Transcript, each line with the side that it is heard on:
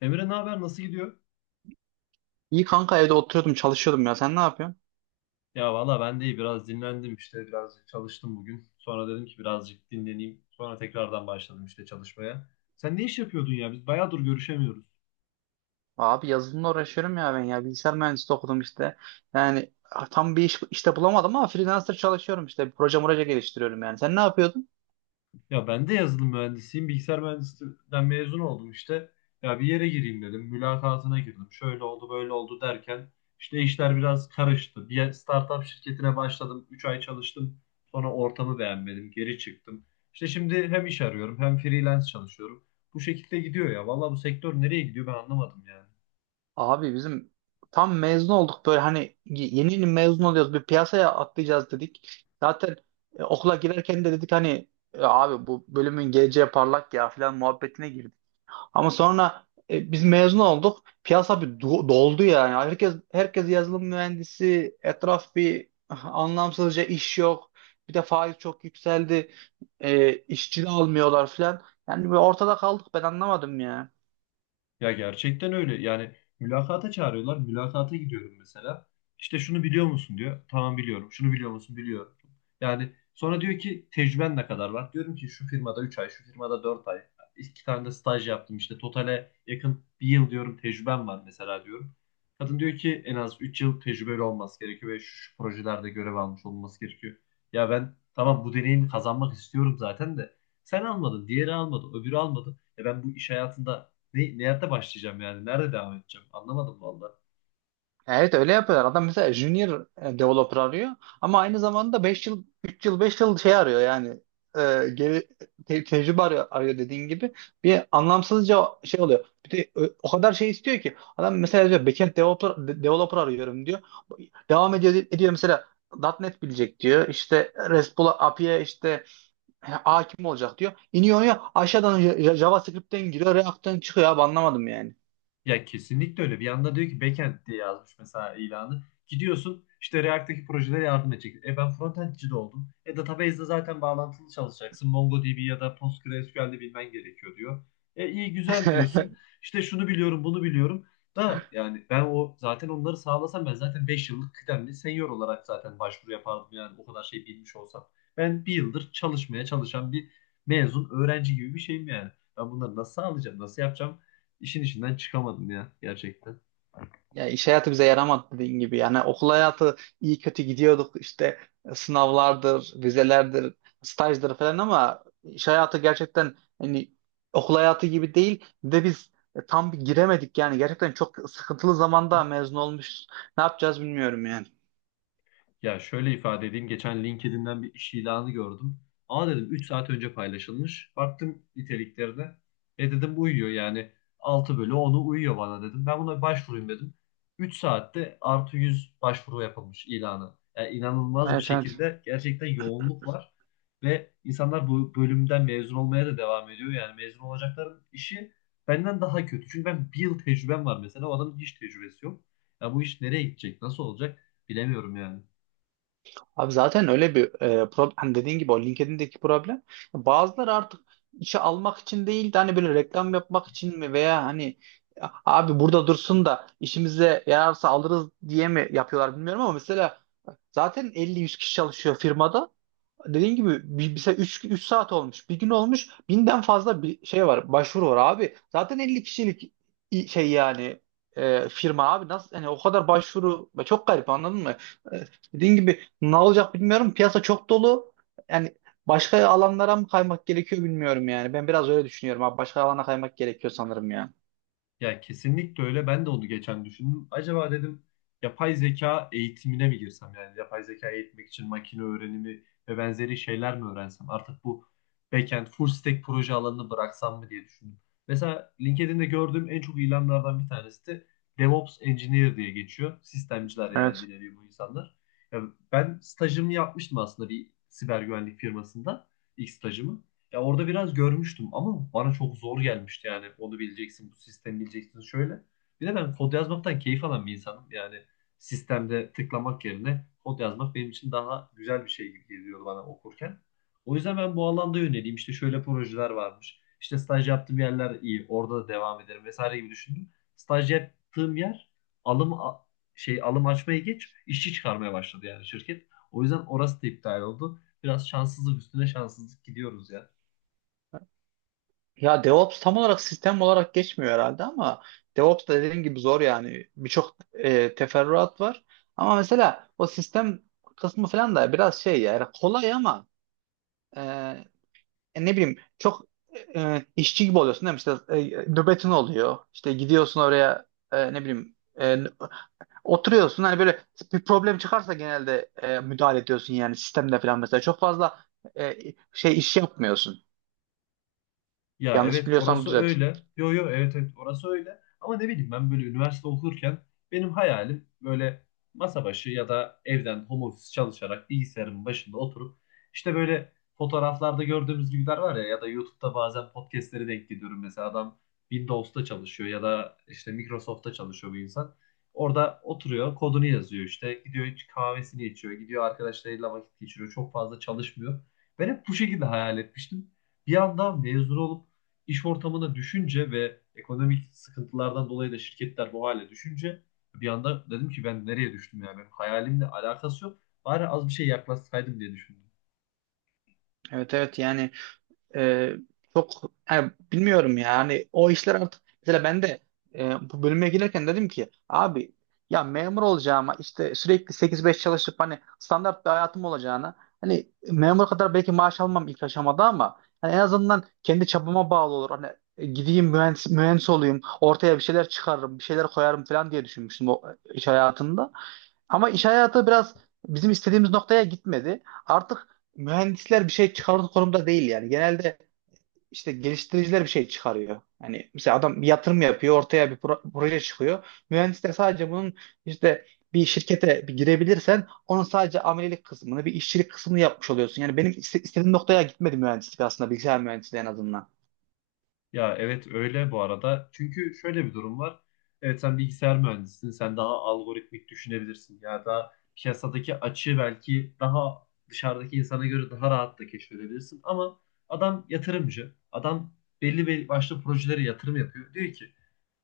left: Emre ne haber? Nasıl gidiyor?
right: İyi kanka evde oturuyordum çalışıyordum ya sen ne yapıyorsun?
left: Ya valla ben de iyi. Biraz dinlendim işte. Birazcık çalıştım bugün. Sonra dedim ki birazcık dinleneyim. Sonra tekrardan başladım işte çalışmaya. Sen ne iş yapıyordun ya? Biz bayağıdır görüşemiyoruz.
right: Abi yazılımla uğraşıyorum ya ben ya bilgisayar mühendisliği okudum işte. Yani tam bir iş işte bulamadım ama freelancer çalışıyorum işte proje proje geliştiriyorum yani. Sen ne yapıyordun?
left: Ya ben de yazılım mühendisiyim. Bilgisayar mühendisliğinden mezun oldum işte. Ya bir yere gireyim dedim. Mülakatına girdim. Şöyle oldu böyle oldu derken işte işler biraz karıştı. Bir startup şirketine başladım. Üç ay çalıştım. Sonra ortamı beğenmedim. Geri çıktım. İşte şimdi hem iş arıyorum hem freelance çalışıyorum. Bu şekilde gidiyor ya. Vallahi bu sektör nereye gidiyor ben anlamadım yani.
right: Abi bizim tam mezun olduk böyle hani yeni yeni mezun oluyoruz bir piyasaya atlayacağız dedik. Zaten okula girerken de dedik hani "E, abi bu bölümün geleceği parlak ya filan muhabbetine. Ama sonra biz mezun olduk. Piyasa bir doldu yani. Herkes yazılım mühendisi. Etraf bir anlamsızca iş yok. Bir de faiz çok yükseldi. İşçi de almıyorlar filan. Yani bir ortada kaldık. Ben anlamadım ya.
left: Ya gerçekten öyle. Yani mülakata çağırıyorlar. Mülakata gidiyorum mesela. İşte şunu biliyor musun diyor. Tamam biliyorum. Şunu biliyor musun? Biliyorum. Yani sonra diyor ki tecrüben ne kadar var? Diyorum ki şu firmada 3 ay, şu firmada 4 ay. İki tane de staj yaptım işte. Totale yakın bir yıl diyorum tecrübem var mesela diyorum. Kadın diyor ki en az 3 yıl tecrübeli olması gerekiyor ve şu projelerde görev almış olması gerekiyor. Ya ben tamam bu deneyimi kazanmak istiyorum zaten de sen almadın, diğeri almadı, öbürü almadı. E ben bu iş hayatında nerede başlayacağım yani? Nerede devam edeceğim? Anlamadım valla.
right: Ya, evet öyle yapıyorlar. Adam mesela junior developer arıyor ama aynı zamanda 5 yıl 3 yıl 5 yıl şey arıyor yani, e, geri tecrübe arıyor dediğin gibi bir anlamsızca şey oluyor. Bir de o kadar şey istiyor ki adam mesela diyor backend developer, developer arıyorum diyor. Devam ediyor mesela .nokta .NET bilecek diyor. İşte RESTful API'ye işte hakim olacak diyor. İniyor ya aşağıdan JavaScript'ten giriyor, React'ten çıkıyor abi anlamadım yani.
left: Ya kesinlikle öyle. Bir yanda diyor ki backend diye yazmış mesela ilanı. Gidiyorsun işte React'teki projelere yardım edecek. E ben frontendçi de oldum. E database'de zaten bağlantılı çalışacaksın. MongoDB ya da PostgreSQL'de bilmen gerekiyor diyor. E iyi güzel diyorsun. İşte şunu biliyorum bunu biliyorum. Da yani ben o zaten onları sağlasam ben zaten 5 yıllık kıdemli senior olarak zaten başvuru yapardım yani o kadar şey bilmiş olsam. Ben bir yıldır çalışmaya çalışan bir mezun öğrenci gibi bir şeyim yani. Ben bunları nasıl sağlayacağım, nasıl yapacağım? İşin içinden çıkamadım ya gerçekten.
right: Ya iş hayatı bize yaramadı dediğin gibi. Yani okul hayatı iyi kötü gidiyorduk işte, sınavlardır, vizelerdir, stajdır falan, ama iş hayatı gerçekten hani okul hayatı gibi değil. Bir de biz tam bir giremedik yani, gerçekten çok sıkıntılı zamanda mezun olmuş. Ne yapacağız bilmiyorum yani.
left: Ya şöyle ifade edeyim. Geçen LinkedIn'den bir iş ilanı gördüm. Aa dedim 3 saat önce paylaşılmış. Baktım niteliklerine. E dedim bu uyuyor yani 6/10'u uyuyor bana dedim. Ben buna başvurayım dedim. 3 saatte +100 başvuru yapılmış ilanı. Yani inanılmaz bir
right: Evet, evet.
left: şekilde gerçekten yoğunluk var. Ve insanlar bu bölümden mezun olmaya da devam ediyor. Yani mezun olacakların işi benden daha kötü. Çünkü ben 1 yıl tecrübem var mesela. O adamın hiç tecrübesi yok. Ya bu iş nereye gidecek? Nasıl olacak? Bilemiyorum yani.
right: Abi zaten öyle bir problem hani, dediğin gibi, o LinkedIn'deki problem bazıları artık işe almak için değil de hani böyle reklam yapmak için mi, veya hani "A- abi burada dursun da işimize yararsa alırız" diye mi yapıyorlar bilmiyorum ama mesela zaten 50-100 kişi çalışıyor firmada, dediğin gibi bir, mesela 3 saat olmuş. Bir gün olmuş. 1000'den fazla bir şey var. Başvuru var abi. Zaten 50 kişilik şey yani, firma abi, nasıl hani o kadar başvuru, çok garip, anladın mı? E, dediğin gibi ne olacak bilmiyorum. Piyasa çok dolu. Yani başka alanlara mı kaymak gerekiyor bilmiyorum yani. Ben biraz öyle düşünüyorum abi. Başka alana kaymak gerekiyor sanırım ya.
left: Ya kesinlikle öyle. Ben de onu geçen düşündüm. Acaba dedim yapay zeka eğitimine mi girsem? Yani yapay zeka eğitmek için makine öğrenimi ve benzeri şeyler mi öğrensem? Artık bu backend, full stack proje alanını bıraksam mı diye düşündüm. Mesela LinkedIn'de gördüğüm en çok ilanlardan bir tanesi de DevOps Engineer diye geçiyor. Sistemciler yani
right: Evet.
left: bir nevi bu insanlar. Ya ben stajımı yapmıştım aslında bir siber güvenlik firmasında. İlk stajımı. Ya orada biraz görmüştüm ama bana çok zor gelmişti yani. Onu bileceksin, bu sistemi bileceksin şöyle. Bir de ben kod yazmaktan keyif alan bir insanım. Yani sistemde tıklamak yerine kod yazmak benim için daha güzel bir şey gibi geliyor bana okurken. O yüzden ben bu alanda yöneleyim. İşte şöyle projeler varmış. İşte staj yaptığım yerler iyi. Orada da devam ederim vesaire gibi düşündüm. Staj yaptığım yer alım a- şey alım açmaya geç işçi çıkarmaya başladı yani şirket. O yüzden orası da iptal oldu. Biraz şanssızlık üstüne şanssızlık gidiyoruz ya.
right: Ya DevOps tam olarak sistem olarak geçmiyor herhalde ama DevOps da dediğin gibi zor yani. Birçok teferruat var. Ama mesela o sistem kısmı falan da biraz şey ya, yani kolay, ama e, e, ne bileyim çok işçi gibi oluyorsun değil mi? İşte nöbetin oluyor. İşte gidiyorsun oraya, ne bileyim, e, oturuyorsun. Hani böyle bir problem çıkarsa genelde müdahale ediyorsun yani sistemde falan mesela. Çok fazla e, şey iş yapmıyorsun.
left: Ya
right: Yanlış
left: evet
right: biliyorsam
left: orası
right: düzelt.
left: öyle. Yo yo evet evet orası öyle. Ama ne bileyim ben böyle üniversite okurken benim hayalim böyle masa başı ya da evden home office çalışarak bilgisayarın başında oturup işte böyle fotoğraflarda gördüğümüz gibiler var ya ya da YouTube'da bazen podcastlere denk geliyorum. Mesela adam Windows'ta çalışıyor ya da işte Microsoft'ta çalışıyor bu insan. Orada oturuyor, kodunu yazıyor işte. Gidiyor hiç kahvesini içiyor. Gidiyor arkadaşlarıyla vakit geçiriyor. Çok fazla çalışmıyor. Ben hep bu şekilde hayal etmiştim. Bir anda mezun olup İş ortamına düşünce ve ekonomik sıkıntılardan dolayı da şirketler bu hale düşünce bir anda dedim ki ben nereye düştüm yani benim hayalimle alakası yok. Bari az bir şey yaklaşsaydım diye düşündüm.
right: Evet, evet yani. Ee, çok yani bilmiyorum ya. Hani o işler artık, mesela ben de bu bölüme girerken dedim ki abi, ya memur olacağıma, işte sürekli 8-5 çalışıp hani standart bir hayatım olacağına, hani memur kadar belki maaş almam ilk aşamada, ama hani en azından kendi çabama bağlı olur. Hani gideyim mühendis, olayım, ortaya bir şeyler çıkarırım bir şeyler koyarım falan diye düşünmüştüm o iş hayatında. Ama iş hayatı biraz bizim istediğimiz noktaya gitmedi. Artık mühendisler bir şey çıkarır konumda değil yani. Genelde işte geliştiriciler bir şey çıkarıyor. Yani mesela adam bir yatırım yapıyor, ortaya bir proje çıkıyor. Mühendis de sadece bunun işte, bir şirkete bir girebilirsen, onun sadece amelilik kısmını, bir işçilik kısmını yapmış oluyorsun. Yani benim istediğim noktaya gitmedi mühendislik, aslında bilgisayar mühendisliği en azından.
left: Ya evet öyle bu arada. Çünkü şöyle bir durum var. Evet sen bilgisayar mühendisisin. Sen daha algoritmik düşünebilirsin. Ya da piyasadaki açığı belki daha dışarıdaki insana göre daha rahat da keşfedebilirsin. Ama adam yatırımcı. Adam belli başlı projelere yatırım yapıyor. Diyor ki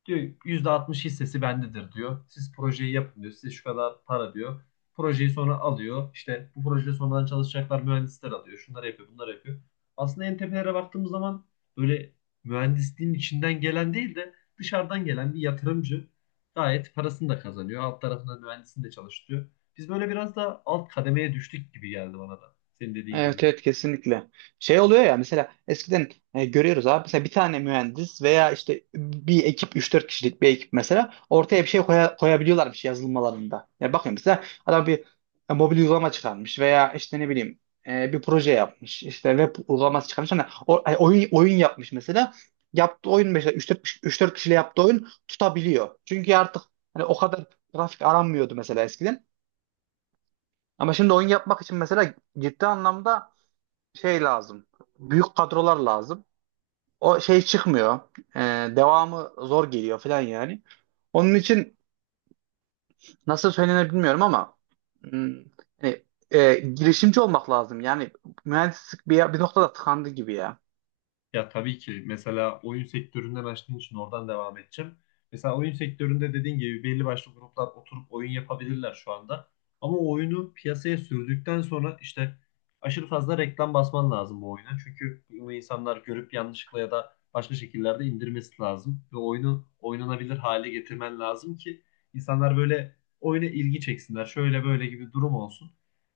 left: Diyor %60 hissesi bendedir diyor. Siz projeyi yapın diyor. Size şu kadar para diyor. Projeyi sonra alıyor. İşte bu projede sonradan çalışacaklar mühendisler alıyor. Şunları yapıyor, bunları yapıyor. Aslında en tepelere baktığımız zaman böyle mühendisliğin içinden gelen değil de dışarıdan gelen bir yatırımcı gayet parasını da kazanıyor. Alt tarafında mühendisini de çalıştırıyor. Biz böyle biraz da alt kademeye düştük gibi geldi bana da. Senin dediğin gibi.
right: Evet, evet, kesinlikle. Şey oluyor ya, mesela eskiden görüyoruz abi, mesela bir tane mühendis veya işte bir ekip, 3-4 kişilik bir ekip mesela, ortaya bir şey koyabiliyorlarmış yazılımlarında. Ya bakıyorum mesela adam bir mobil uygulama çıkarmış, veya işte ne bileyim, bir proje yapmış, işte web uygulaması çıkarmış, hani oyun oyun yapmış mesela. Yaptığı oyun mesela 3-4 kişiyle yaptığı oyun tutabiliyor. Çünkü artık hani o kadar grafik aranmıyordu mesela eskiden. Ama şimdi oyun yapmak için mesela ciddi anlamda şey lazım. Büyük kadrolar lazım. O şey çıkmıyor. Ee, devamı zor geliyor falan yani. Onun için nasıl söylenir bilmiyorum ama, hmm, hani, girişimci olmak lazım. Yani mühendislik bir noktada tıkandı gibi ya.
left: Ya tabii ki mesela oyun sektöründen açtığın için oradan devam edeceğim. Mesela oyun sektöründe dediğin gibi belli başlı gruplar oturup oyun yapabilirler şu anda. Ama o oyunu piyasaya sürdükten sonra işte aşırı fazla reklam basman lazım bu oyuna. Çünkü bunu insanlar görüp yanlışlıkla ya da başka şekillerde indirmesi lazım. Ve oyunu oynanabilir hale getirmen lazım ki insanlar böyle oyuna ilgi çeksinler. Şöyle böyle gibi durum olsun.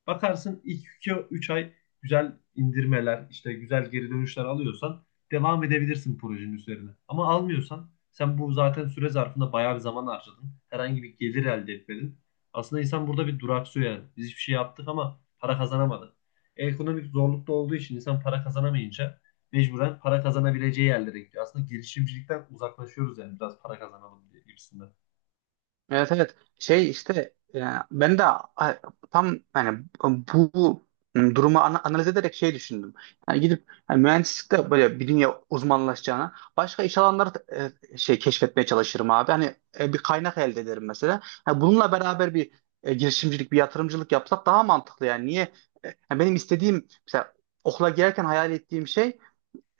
left: Bakarsın ilk 2-3 ay güzel indirmeler, işte güzel geri dönüşler alıyorsan devam edebilirsin projenin üzerine. Ama almıyorsan sen bu zaten süre zarfında bayağı bir zaman harcadın. Herhangi bir gelir elde etmedin. Aslında insan burada bir duraksıyor yani. Biz hiçbir şey yaptık ama para kazanamadık. Ekonomik zorlukta olduğu için insan para kazanamayınca mecburen para kazanabileceği yerlere gidiyor. Aslında girişimcilikten uzaklaşıyoruz yani biraz para kazanalım diye gibisinden.
right: Evet, evet, şey işte, ben de tam yani bu durumu analiz ederek şey düşündüm. Yani gidip, yani mühendislikte böyle bir dünya uzmanlaşacağına başka iş alanları da, şey keşfetmeye çalışırım abi. Hani bir kaynak elde ederim mesela. Ha, bununla beraber bir girişimcilik, bir yatırımcılık yapsak daha mantıklı yani. Niye? Yani benim istediğim, mesela okula girerken hayal ettiğim şey,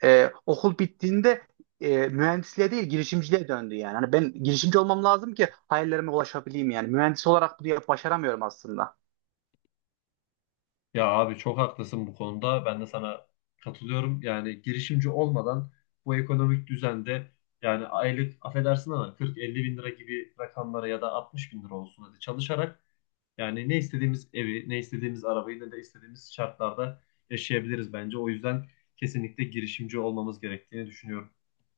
right: okul bittiğinde mühendisliğe değil girişimciliğe döndü yani. Hani ben girişimci olmam lazım ki hayallerime ulaşabileyim yani. Mühendis olarak bunu başaramıyorum aslında.
left: Ya abi çok haklısın bu konuda. Ben de sana katılıyorum. Yani girişimci olmadan bu ekonomik düzende yani aylık affedersin ama 40-50 bin lira gibi rakamlara ya da 60 bin lira olsun hadi çalışarak yani ne istediğimiz evi, ne istediğimiz arabayı, ne de istediğimiz şartlarda yaşayabiliriz bence. O yüzden kesinlikle girişimci olmamız gerektiğini düşünüyorum.